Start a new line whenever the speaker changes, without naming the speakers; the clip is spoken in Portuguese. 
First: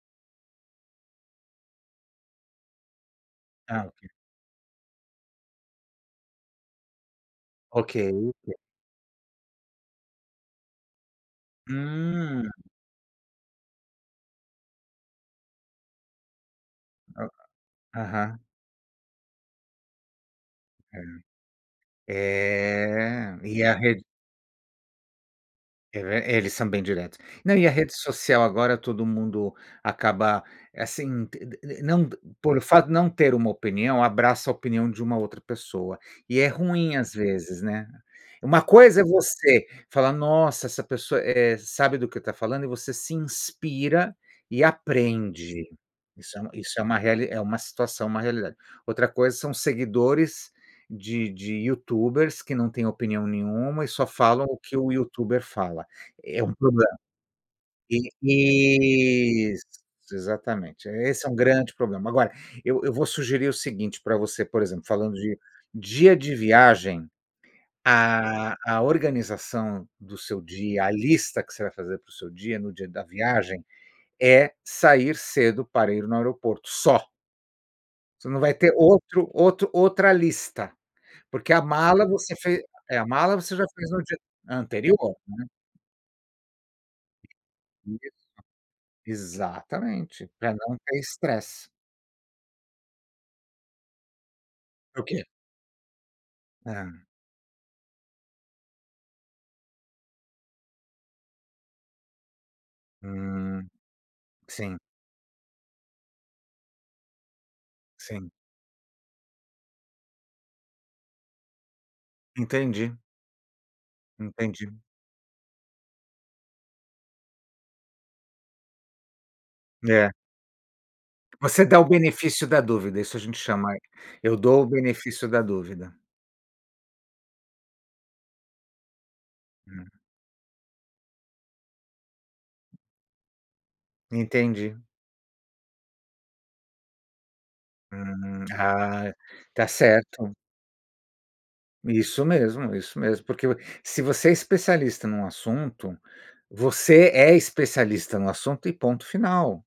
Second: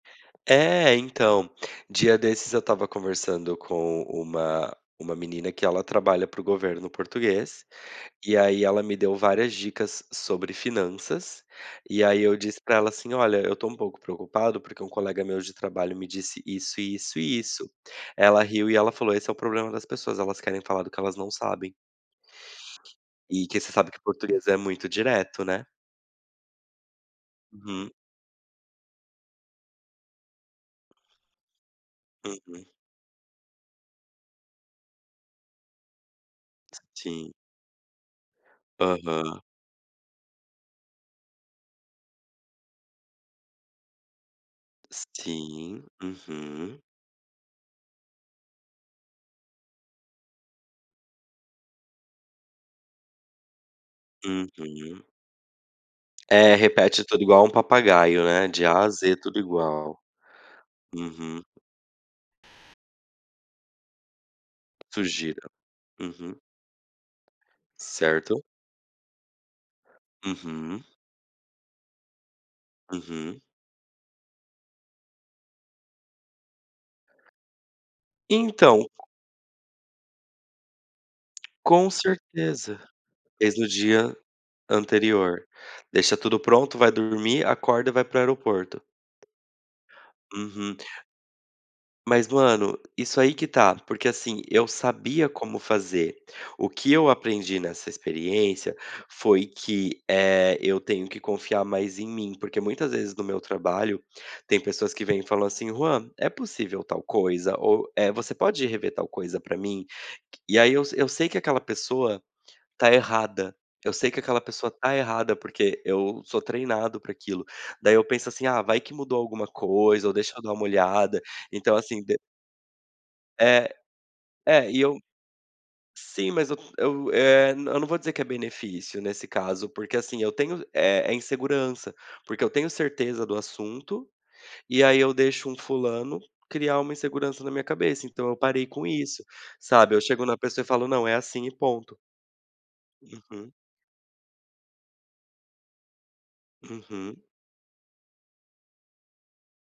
É, então, dia desses eu estava conversando
Ah,
com
ok.
uma uma menina que ela trabalha para o governo português,
Ok.
e aí ela me deu várias dicas sobre finanças, e aí eu
Hum.
disse para ela assim: "Olha, tô um pouco preocupado, porque um colega meu de trabalho me disse: "Isso e isso
Aham.
e isso"".
Aham.
Ela riu e ela falou: "Esse é o problema das pessoas, elas querem falar do que
É.
elas não sabem".
É,
E que
e
você
a
sabe que o
rede
português é muito direto, né.
É, ver eles são bem diretos. Não, e a
Hum.
rede social, agora todo mundo acaba, assim, te de de não d por o
Uhum.
fato de não ter uma opinião, abraça a opinião de uma outra pessoa e é ruim, às
Sim.
vezes, né. Uma coisa é
Aham.
você falar: "Nossa, essa pessoa, eh, sabe do que está falando" e você se inspira e
Si
aprende.
sim,
Isso é isso
uhum.
é uma reali é uma situação, uma realidade. Outra coisa são: seguidores de de youtubers, que não têm opinião nenhuma e só falam o que o
Uhum.
youtuber fala. É um
É,
problema.
repete tudo igual um papagaio, né, de A a Z, tudo
E, isso,
igual.
exatamente, esse é um
Uhum.
grande problema. Agora, eu eu vou sugerir o seguinte para você, por exemplo, falando de
Sugira.
dia de
Uhum.
viagem,
Certo.
ah, a organização do seu
Uhum.
dia, a lista que você vai fazer para o seu dia no dia da
Uhum.
viagem, é sair cedo para ir no aeroporto, só. Você não vai ter
Então.
outro outro outra lista, porque a
Com
mala você fe
certeza,
é a mala você
fez
já
no
fez no
dia
dia anterior, né.
anterior. Deixa tudo pronto, vai dormir, acorda
E
e vai para
mesmo.
o aeroporto.
Exatamente, para não
Uhum.
ter estresse.
Mas, mano, isso aí que tá, porque, assim, eu
O quê?
sabia como fazer. O que
Hã.
eu aprendi nessa experiência foi que, eh, eu tenho que confiar mais em mim, porque muitas vezes no meu
Hum.
trabalho, tem
Sim.
pessoas que vêm e falam assim: "Juan, é possível tal coisa, ou, eh,
Sim.
você pode rever tal coisa para mim?". Qui. E aí, eu eu sei que aquela pessoa
Entendi.
tá errada, eu sei que aquela
Entendi.
pessoa tá errada porque, eu sou treinado para aquilo. Daí eu penso assim: "Ah, vai que mudou alguma coisa"
É.
ou "Deixa eu dar uma molhada",
Você
então,
dá o
assim, de
benefício da dúvida, isso a gente
É.
chama aí, "Eu dou o
É e eu
benefício da dúvida".
sim mas eu eu, eh, eu não vou dizer que é benefício, nesse caso,
Hum.
porque, assim, eu tenho, eh, é insegurança, porque eu tenho certeza do assunto,
Entendi.
e aí eu deixo um fulano criar uma insegurança na minha cabeça, então eu
Uhum.
parei com
Ah.
isso,
Tá
sabe, eu chego
certo.
na pessoa e falo: "Não, é assim e ponto".
Isso mesmo, isso mesmo, porque
Uhum.
vo se você é especialista em um assunto, você
Uhum.
é especialista no assunto e ponto final.